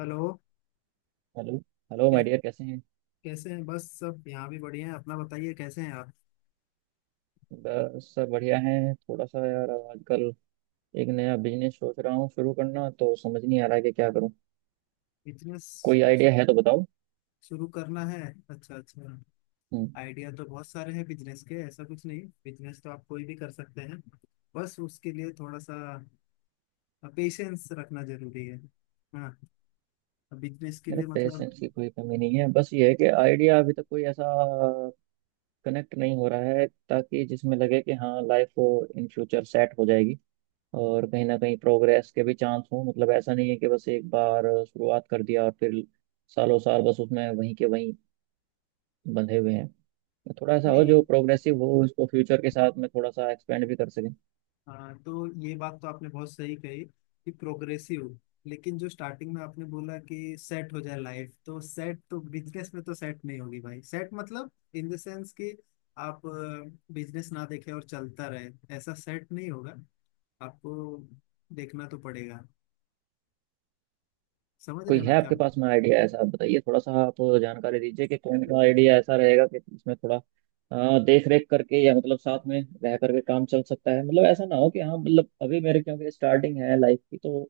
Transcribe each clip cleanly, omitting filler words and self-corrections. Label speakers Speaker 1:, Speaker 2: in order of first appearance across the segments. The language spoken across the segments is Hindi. Speaker 1: हेलो।
Speaker 2: हेलो। हेलो
Speaker 1: कै,
Speaker 2: माय डियर, कैसे हैं?
Speaker 1: कैसे हैं? बस सब यहाँ भी बढ़िया हैं, अपना बताइए, कैसे हैं आप?
Speaker 2: बस सब बढ़िया है। थोड़ा सा यार आजकल एक नया बिजनेस सोच रहा हूँ शुरू करना, तो समझ नहीं आ रहा है कि क्या करूँ।
Speaker 1: बिजनेस
Speaker 2: कोई आइडिया है तो बताओ।
Speaker 1: शुरू करना है? अच्छा, अच्छा।
Speaker 2: हम्म।
Speaker 1: आइडिया तो बहुत सारे हैं बिजनेस के, ऐसा कुछ नहीं, बिजनेस तो आप कोई भी कर सकते हैं। बस उसके लिए थोड़ा सा पेशेंस रखना जरूरी है। हाँ, बिजनेस के
Speaker 2: मेरे
Speaker 1: लिए मतलब।
Speaker 2: पेशेंस की कोई कमी नहीं है, बस ये है कि आइडिया अभी तक कोई ऐसा कनेक्ट नहीं हो रहा है ताकि जिसमें लगे कि हाँ, लाइफ इन फ्यूचर सेट हो जाएगी। और कहीं ना कहीं प्रोग्रेस के भी चांस हो। मतलब ऐसा नहीं है कि बस एक बार शुरुआत कर दिया और फिर सालों साल बस उसमें वहीं के वहीं बंधे हुए हैं। थोड़ा सा हो जो
Speaker 1: नहीं,
Speaker 2: प्रोग्रेसिव हो, उसको फ्यूचर के साथ में थोड़ा सा एक्सपेंड भी कर सकें।
Speaker 1: हाँ तो ये बात तो आपने बहुत सही कही कि प्रोग्रेसिव। लेकिन जो स्टार्टिंग में आपने बोला कि सेट हो जाए लाइफ, तो सेट तो बिजनेस में तो सेट नहीं होगी भाई। सेट मतलब इन द सेंस कि आप बिजनेस ना देखें और चलता रहे, ऐसा सेट नहीं होगा। आपको देखना तो पड़ेगा। समझ रहे
Speaker 2: कोई
Speaker 1: हैं
Speaker 2: है
Speaker 1: मैं क्या?
Speaker 2: आपके पास में आइडिया ऐसा? आप बताइए, थोड़ा सा आप जानकारी दीजिए कि कौन सा आइडिया ऐसा रहेगा कि इसमें थोड़ा देख रेख करके या मतलब साथ में रह करके काम चल सकता है। मतलब ऐसा ना हो कि हाँ, मतलब अभी मेरे क्योंकि स्टार्टिंग है लाइफ की, तो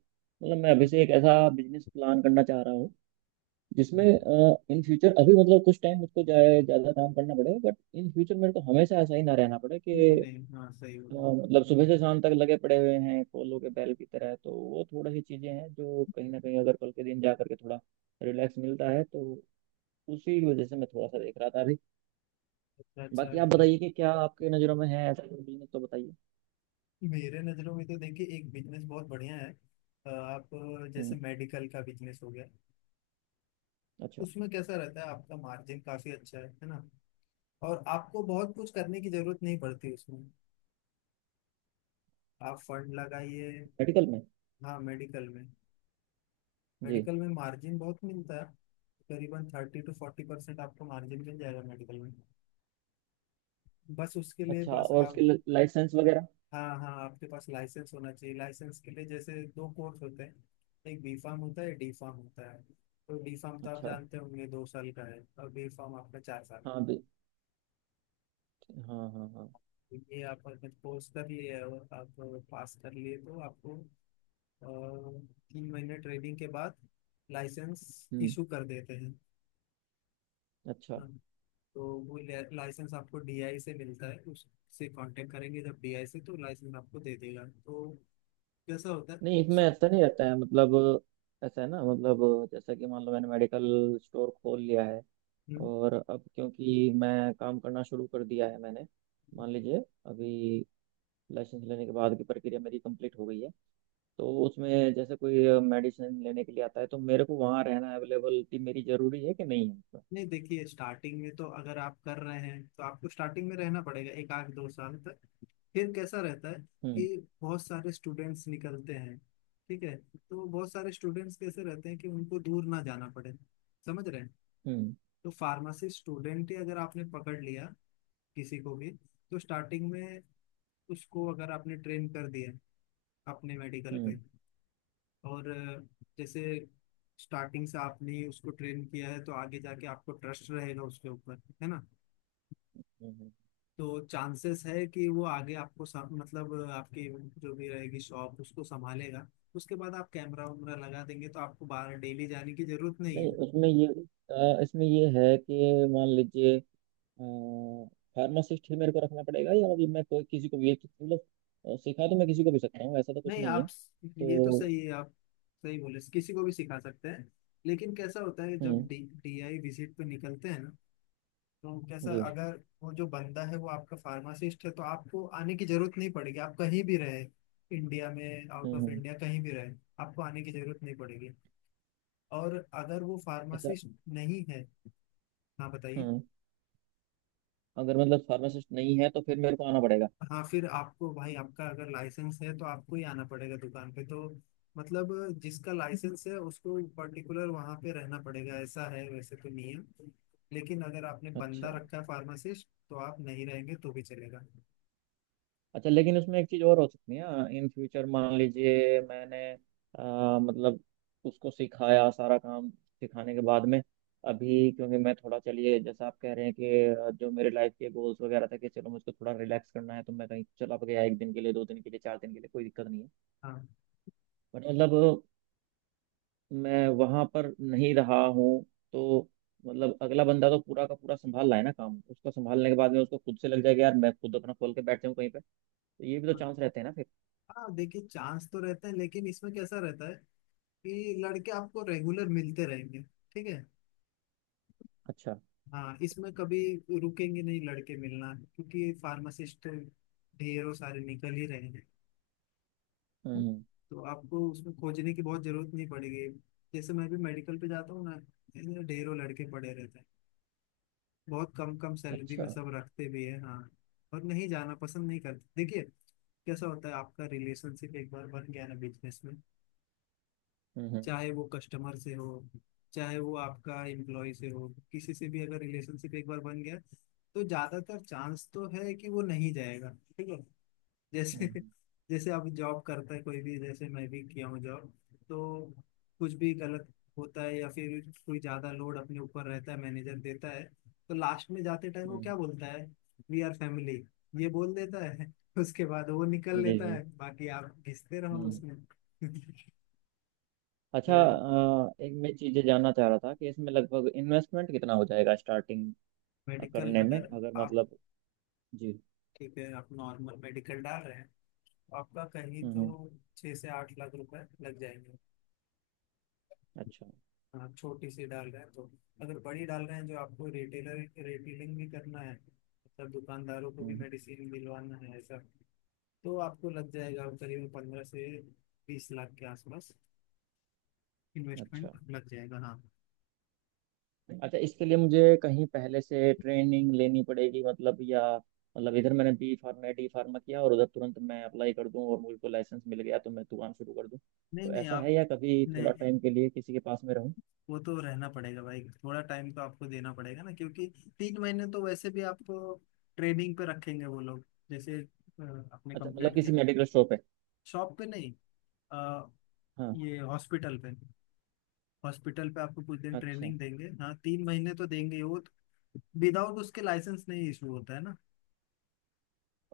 Speaker 2: मतलब मैं
Speaker 1: हाँ,
Speaker 2: अभी से एक ऐसा बिजनेस प्लान करना चाह रहा हूँ जिसमें इन फ्यूचर अभी मतलब कुछ टाइम मुझको ज्यादा काम करना पड़ेगा, बट इन फ्यूचर मेरे को हमेशा ऐसा ही ना रहना पड़े
Speaker 1: नहीं
Speaker 2: कि
Speaker 1: नहीं, हाँ सही होगा।
Speaker 2: हाँ, मतलब सुबह से शाम तक लगे पड़े हुए हैं कोलों के बैल की तरह। तो वो थोड़ी सी चीजें हैं जो कहीं ना कहीं अगर कल के दिन जा करके थोड़ा रिलैक्स मिलता है तो उसी की वजह से मैं थोड़ा सा देख रहा था अभी।
Speaker 1: अच्छा अच्छा,
Speaker 2: बाकी आप
Speaker 1: ठीक।
Speaker 2: बताइए कि क्या आपके नज़रों में है ऐसा कोई बिजनेस, तो बताइए।
Speaker 1: मेरे नज़रों में तो देखिए एक बिजनेस बहुत बढ़िया है। आप
Speaker 2: हम्म।
Speaker 1: जैसे मेडिकल का बिजनेस हो गया।
Speaker 2: अच्छा।
Speaker 1: उसमें कैसा रहता है आपका मार्जिन काफी अच्छा है ना। और आपको बहुत कुछ करने की जरूरत नहीं पड़ती उसमें। आप फंड लगाइए।
Speaker 2: मेडिकल में?
Speaker 1: हाँ मेडिकल में,
Speaker 2: जी।
Speaker 1: मेडिकल में मार्जिन बहुत मिलता है। करीबन 30 से 40% आपको मार्जिन मिल जाएगा मेडिकल में। बस उसके लिए
Speaker 2: अच्छा,
Speaker 1: बस
Speaker 2: और
Speaker 1: आप,
Speaker 2: उसके लाइसेंस वगैरह?
Speaker 1: हाँ हाँ, आपके पास लाइसेंस होना चाहिए। लाइसेंस के लिए जैसे दो कोर्स होते हैं, एक बी फार्म होता है, डी फार्म होता है। तो डी फार्म तो आप
Speaker 2: अच्छा।
Speaker 1: जानते होंगे 2 साल का है, और बी फार्म आपका 4 साल।
Speaker 2: हाँ भी। हाँ हाँ हाँ।
Speaker 1: ये आप अगर कोर्स कर लिए और आप पास कर लिए तो आपको अ, 3 महीने ट्रेनिंग के बाद लाइसेंस
Speaker 2: हम्म।
Speaker 1: इशू कर देते हैं।
Speaker 2: अच्छा।
Speaker 1: हाँ, तो वो लाइसेंस आपको डीआई से मिलता है, उससे कांटेक्ट करेंगे जब डीआई से तो लाइसेंस आपको दे देगा तो कैसा होता है।
Speaker 2: नहीं,
Speaker 1: स-
Speaker 2: इसमें ऐसा नहीं रहता है मतलब। ऐसा है ना, मतलब जैसा कि मान लो मैंने मेडिकल स्टोर खोल लिया है
Speaker 1: हम्म,
Speaker 2: और अब क्योंकि मैं काम करना शुरू कर दिया है मैंने। मान लीजिए अभी लाइसेंस लेने के बाद की प्रक्रिया मेरी कंप्लीट हो गई है, तो उसमें जैसे कोई मेडिसिन लेने के लिए आता है तो मेरे को वहाँ रहना, अवेलेबिलिटी मेरी जरूरी है कि नहीं है उसमें?
Speaker 1: नहीं देखिए स्टार्टिंग में तो अगर आप कर रहे हैं तो आपको स्टार्टिंग में रहना पड़ेगा 1 आध 2 साल तक। फिर कैसा रहता है
Speaker 2: हम्म।
Speaker 1: कि बहुत सारे स्टूडेंट्स निकलते हैं। ठीक है, तो बहुत सारे स्टूडेंट्स कैसे रहते हैं कि उनको दूर ना जाना पड़े। समझ रहे हैं।
Speaker 2: हम्म।
Speaker 1: तो फार्मेसी स्टूडेंट ही अगर आपने पकड़ लिया किसी को भी, तो स्टार्टिंग में उसको अगर आपने ट्रेन कर दिया अपने मेडिकल
Speaker 2: हम्म।
Speaker 1: पे,
Speaker 2: हम्म।
Speaker 1: और जैसे स्टार्टिंग से आपने उसको ट्रेन किया है तो आगे जाके आपको ट्रस्ट रहेगा उसके ऊपर, है ना।
Speaker 2: हम्म।
Speaker 1: तो चांसेस है कि वो आगे आपको मतलब आपकी जो भी रहेगी शॉप उसको संभालेगा। उसके बाद आप कैमरा वैमरा लगा देंगे तो आपको बाहर डेली जाने की जरूरत नहीं
Speaker 2: नहीं,
Speaker 1: है।
Speaker 2: उसमें ये इसमें ये है कि मान लीजिए फार्मासिस्ट ही मेरे को रखना पड़ेगा, या अभी मैं कोई किसी को भी मतलब सिखा तो मैं किसी को भी सकता हूँ, ऐसा तो कुछ
Speaker 1: नहीं
Speaker 2: नहीं
Speaker 1: आप,
Speaker 2: है
Speaker 1: ये तो
Speaker 2: तो।
Speaker 1: सही है, आप सही बोले, किसी को भी सिखा सकते हैं। लेकिन कैसा होता है जब
Speaker 2: हम्म।
Speaker 1: डी डी आई विजिट पे निकलते हैं ना, तो कैसा,
Speaker 2: जी।
Speaker 1: अगर वो जो बंदा है वो आपका फार्मासिस्ट है तो आपको आने की जरूरत नहीं पड़ेगी, आप कहीं भी रहे, इंडिया में out
Speaker 2: hmm
Speaker 1: of
Speaker 2: hmm.
Speaker 1: India कहीं भी रहे, आपको आने की जरूरत नहीं पड़ेगी। और अगर वो
Speaker 2: अच्छा।
Speaker 1: फार्मासिस्ट नहीं है, हाँ बताइए,
Speaker 2: हम्म। अगर मतलब फार्मासिस्ट नहीं है तो फिर मेरे को आना पड़ेगा?
Speaker 1: हाँ फिर आपको भाई, आपका अगर लाइसेंस है तो आपको ही आना पड़ेगा दुकान पे, तो मतलब जिसका लाइसेंस है उसको पर्टिकुलर वहाँ पे रहना पड़ेगा, ऐसा है वैसे तो नियम। लेकिन अगर आपने
Speaker 2: अच्छा।
Speaker 1: बंदा रखा है फार्मासिस्ट तो आप नहीं रहेंगे तो भी चलेगा।
Speaker 2: अच्छा, लेकिन उसमें एक चीज़ और हो सकती है। इन फ्यूचर मान लीजिए मैंने मतलब उसको सिखाया, सारा काम सिखाने के बाद में, अभी क्योंकि मैं थोड़ा, चलिए जैसा आप कह रहे हैं कि जो मेरे लाइफ के गोल्स वगैरह थे कि चलो मुझको थोड़ा रिलैक्स करना है, तो मैं कहीं चला भी गया एक दिन के लिए, दो दिन के लिए, चार दिन के लिए कोई दिक्कत नहीं है।
Speaker 1: हाँ
Speaker 2: बट मतलब मैं वहां पर नहीं रहा हूँ तो मतलब अगला बंदा तो पूरा का पूरा संभाल रहा है ना काम, उसको संभालने के बाद में उसको खुद से लग जाएगा यार मैं खुद अपना खोल के बैठ जाऊँ कहीं पे, तो ये भी तो
Speaker 1: हाँ,
Speaker 2: चांस रहते हैं ना फिर।
Speaker 1: हाँ, देखिए चांस तो रहता है, लेकिन इसमें कैसा रहता है कि लड़के आपको रेगुलर मिलते रहेंगे, ठीक है।
Speaker 2: अच्छा।
Speaker 1: हाँ इसमें कभी रुकेंगे नहीं लड़के मिलना, क्योंकि फार्मासिस्ट ढेरों सारे निकल ही रहे हैं।
Speaker 2: हम्म।
Speaker 1: तो आपको उसमें खोजने की बहुत जरूरत नहीं पड़ेगी। जैसे मैं भी मेडिकल पे जाता हूँ ना, ऐसे ढेरों लड़के पड़े रहते हैं। बहुत कम कम सैलरी
Speaker 2: अच्छा।
Speaker 1: में सब रखते भी है, हाँ, और नहीं जाना पसंद नहीं करते। देखिए कैसा होता है, आपका रिलेशनशिप एक बार बन गया ना बिजनेस में,
Speaker 2: हम्म।
Speaker 1: चाहे वो कस्टमर से हो, चाहे वो आपका एम्प्लॉय से हो, किसी से भी अगर रिलेशनशिप एक बार बन गया तो ज्यादातर चांस तो है कि वो नहीं जाएगा, ठीक है। जैसे,
Speaker 2: हम्म।
Speaker 1: जैसे आप जॉब करता है कोई भी, जैसे मैं भी किया हूँ जॉब, तो कुछ भी गलत होता है या फिर कोई ज्यादा लोड अपने ऊपर रहता है, मैनेजर देता है, तो लास्ट में जाते टाइम वो
Speaker 2: हम्म।
Speaker 1: क्या बोलता है, वी आर फैमिली, ये बोल देता है, उसके बाद वो निकल
Speaker 2: जी
Speaker 1: लेता
Speaker 2: जी।
Speaker 1: है, बाकी आप घिसते रहो
Speaker 2: हम्म हम्म।
Speaker 1: उसमें।
Speaker 2: अच्छा।
Speaker 1: तो
Speaker 2: एक मैं चीजें जानना चाह रहा था कि इसमें लगभग इन्वेस्टमेंट कितना हो जाएगा स्टार्टिंग
Speaker 1: मेडिकल
Speaker 2: करने में
Speaker 1: अगर
Speaker 2: अगर
Speaker 1: आप,
Speaker 2: मतलब? जी।
Speaker 1: ठीक है आप नॉर्मल मेडिकल डाल रहे हैं तो आपका कहीं तो
Speaker 2: हम्म।
Speaker 1: ₹6 से 8 लाख लग जाएंगे।
Speaker 2: अच्छा।
Speaker 1: हाँ छोटी सी डाल रहे हैं तो। अगर बड़ी डाल रहे हैं जो आपको रिटेलर, रिटेलिंग भी करना है मतलब दुकानदारों को भी
Speaker 2: हम्म।
Speaker 1: मेडिसिन दिलवाना है ऐसा, तो आपको लग जाएगा करीब 15 से 20 लाख के आसपास
Speaker 2: अच्छा।
Speaker 1: इन्वेस्टमेंट लग जाएगा, हाँ।
Speaker 2: अच्छा, इसके लिए मुझे कहीं पहले से ट्रेनिंग लेनी पड़ेगी मतलब, या मतलब इधर मैंने बी फार्मा डी फार्मा किया और उधर तुरंत मैं अप्लाई कर दूं और मुझको लाइसेंस मिल गया तो मैं दुकान शुरू कर दूं,
Speaker 1: नहीं
Speaker 2: तो
Speaker 1: नहीं
Speaker 2: ऐसा
Speaker 1: आप,
Speaker 2: है या कभी थोड़ा
Speaker 1: नहीं
Speaker 2: टाइम के लिए किसी के पास में रहूं?
Speaker 1: वो तो रहना पड़ेगा भाई, थोड़ा टाइम तो आपको देना पड़ेगा ना, क्योंकि 3 महीने तो वैसे भी आपको ट्रेनिंग पे रखेंगे वो लोग। जैसे आपने
Speaker 2: अच्छा, मतलब
Speaker 1: कंप्लीट किया,
Speaker 2: किसी मेडिकल शॉप है?
Speaker 1: शॉप पे नहीं, अ,
Speaker 2: हाँ।
Speaker 1: ये हॉस्पिटल पे, हॉस्पिटल पे आपको कुछ दिन
Speaker 2: अच्छा।
Speaker 1: ट्रेनिंग देंगे, हाँ 3 महीने तो देंगे ही, वो तो विदाउट उसके लाइसेंस नहीं इशू होता है ना।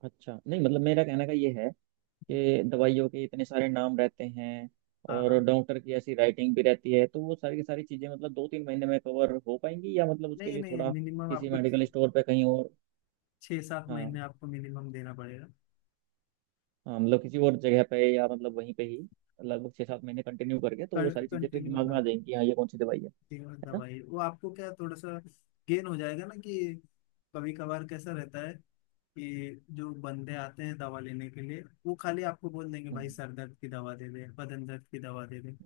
Speaker 2: अच्छा, नहीं मतलब मेरा कहने का ये है कि दवाइयों के इतने सारे नाम रहते हैं
Speaker 1: हाँ
Speaker 2: और
Speaker 1: हाँ,
Speaker 2: डॉक्टर की ऐसी राइटिंग भी रहती है, तो वो सारी की सारी चीज़ें मतलब दो तीन महीने में कवर हो पाएंगी या मतलब उसके
Speaker 1: नहीं
Speaker 2: लिए
Speaker 1: नहीं
Speaker 2: थोड़ा
Speaker 1: मिनिमम
Speaker 2: किसी
Speaker 1: आपको
Speaker 2: मेडिकल स्टोर पे कहीं और?
Speaker 1: छः सात
Speaker 2: हाँ।
Speaker 1: महीने आपको मिनिमम देना पड़ेगा
Speaker 2: हाँ मतलब किसी और जगह पे या मतलब वहीं पे ही लगभग छः सात महीने कंटिन्यू करके तो वो सारी चीज़ें फिर
Speaker 1: कंटिन्यू।
Speaker 2: दिमाग में आ जाएंगी कि हाँ ये कौन सी दवाई है
Speaker 1: तीन
Speaker 2: है ना?
Speaker 1: दवाई वो आपको क्या थोड़ा सा गेन हो जाएगा ना, कि कभी कभार कैसा रहता है कि जो बंदे आते हैं दवा लेने के लिए वो खाली आपको बोल देंगे भाई
Speaker 2: हम्म।
Speaker 1: सर दर्द की दवा दे दे, बदन दर्द की दवा दे दे,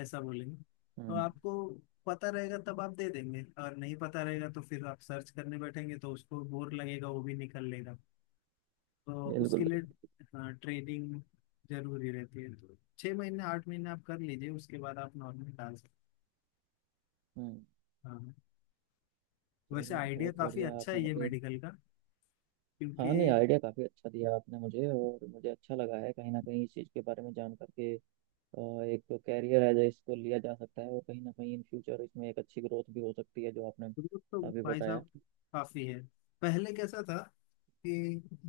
Speaker 1: ऐसा बोलेंगे। तो
Speaker 2: हम्म।
Speaker 1: आपको पता रहेगा तब आप दे देंगे, और नहीं पता रहेगा तो फिर आप सर्च करने बैठेंगे तो उसको बोर लगेगा, वो भी निकल लेगा। तो
Speaker 2: बिल्कुल
Speaker 1: उसके लिए
Speaker 2: बिल्कुल।
Speaker 1: हाँ ट्रेनिंग जरूरी रहती है, तो 6 महीने 8 महीने आप कर लीजिए, उसके बाद आप नॉर्मल डाल सकते
Speaker 2: हम्म।
Speaker 1: हैं, हाँ। वैसे
Speaker 2: चलिए
Speaker 1: आइडिया
Speaker 2: बहुत
Speaker 1: काफी
Speaker 2: बढ़िया
Speaker 1: अच्छा
Speaker 2: आपने
Speaker 1: है ये
Speaker 2: मुझे,
Speaker 1: मेडिकल का,
Speaker 2: हाँ नहीं
Speaker 1: क्योंकि
Speaker 2: आइडिया काफ़ी अच्छा दिया आपने मुझे और मुझे अच्छा लगा है कहीं ना कहीं इस चीज़ के बारे में जान करके। एक तो कैरियर है जो इसको लिया जा सकता है, और कहीं ना कहीं इन फ्यूचर इसमें एक अच्छी ग्रोथ भी हो सकती है जो आपने
Speaker 1: ग्रुप तो
Speaker 2: अभी
Speaker 1: भाई
Speaker 2: बताया।
Speaker 1: साहब काफी है। पहले कैसा था कि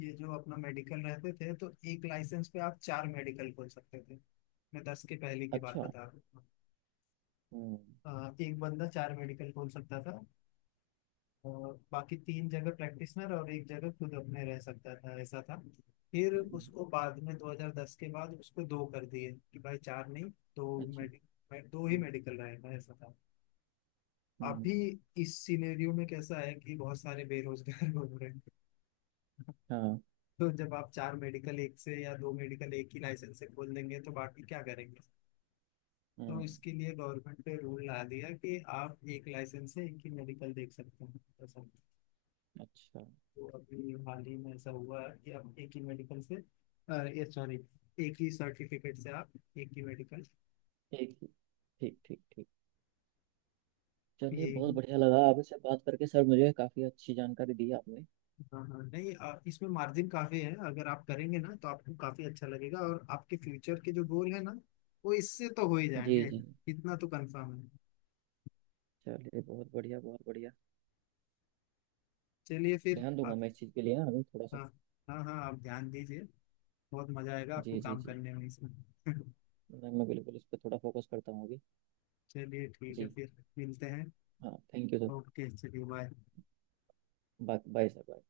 Speaker 1: ये जो अपना मेडिकल रहते थे तो एक लाइसेंस पे आप 4 मेडिकल खोल सकते थे। मैं दस के पहले की बात
Speaker 2: अच्छा।
Speaker 1: बता रहा हूँ।
Speaker 2: हम्म
Speaker 1: 1 बंदा 4 मेडिकल खोल सकता था, और बाकी 3 जगह प्रैक्टिशनर और एक जगह खुद अपने रह सकता था, ऐसा था। फिर
Speaker 2: हम्म।
Speaker 1: उसको बाद में 2010 के बाद उसको दो कर दिए कि भाई चार नहीं, दो
Speaker 2: अच्छा।
Speaker 1: मेडिकल, दो ही
Speaker 2: हम्म
Speaker 1: मेडिकल रहेगा, ऐसा था।
Speaker 2: हम्म।
Speaker 1: अभी इस सिनेरियो में कैसा है कि बहुत सारे बेरोजगार घूम रहे हैं।
Speaker 2: हाँ।
Speaker 1: तो जब आप 4 मेडिकल एक से या 2 मेडिकल एक ही लाइसेंस से खोल देंगे तो बाकी क्या करेंगे। तो
Speaker 2: हम्म।
Speaker 1: इसके लिए गवर्नमेंट ने रूल ला दिया कि आप एक लाइसेंस से एक ही मेडिकल देख सकते हैं, ऐसा।
Speaker 2: अच्छा।
Speaker 1: तो अभी हाल ही में ऐसा हुआ है कि आप एक ही मेडिकल से ये सॉरी, एक ही सर्टिफिकेट से आप एक ही मेडिकल,
Speaker 2: ठीक ठीक। ठीक। चलिए
Speaker 1: ये।
Speaker 2: बहुत बढ़िया लगा आपसे बात करके सर, मुझे काफ़ी अच्छी जानकारी दी आपने।
Speaker 1: हाँ हाँ, नहीं इसमें मार्जिन काफी है, अगर आप करेंगे ना तो आपको काफी अच्छा लगेगा, और आपके फ्यूचर के जो गोल है ना वो इससे तो हो ही
Speaker 2: जी
Speaker 1: जाएंगे,
Speaker 2: जी।
Speaker 1: इतना तो कंफर्म है।
Speaker 2: चलिए बहुत बढ़िया, बहुत बढ़िया।
Speaker 1: चलिए फिर
Speaker 2: ध्यान दूंगा
Speaker 1: आप,
Speaker 2: मैं इस चीज़ के लिए ना अभी थोड़ा सा।
Speaker 1: हाँ हाँ, हाँ आप ध्यान दीजिए, बहुत मजा आएगा आपको
Speaker 2: जी जी
Speaker 1: काम
Speaker 2: जी।
Speaker 1: करने में इसमें।
Speaker 2: मैं बिल्कुल इस पर थोड़ा फोकस करता हूँ अभी।
Speaker 1: चलिए ठीक
Speaker 2: जी।
Speaker 1: है फिर, मिलते हैं।
Speaker 2: हाँ, थैंक यू सर।
Speaker 1: ओके चलिए, bye.
Speaker 2: Bye bye sir, bye.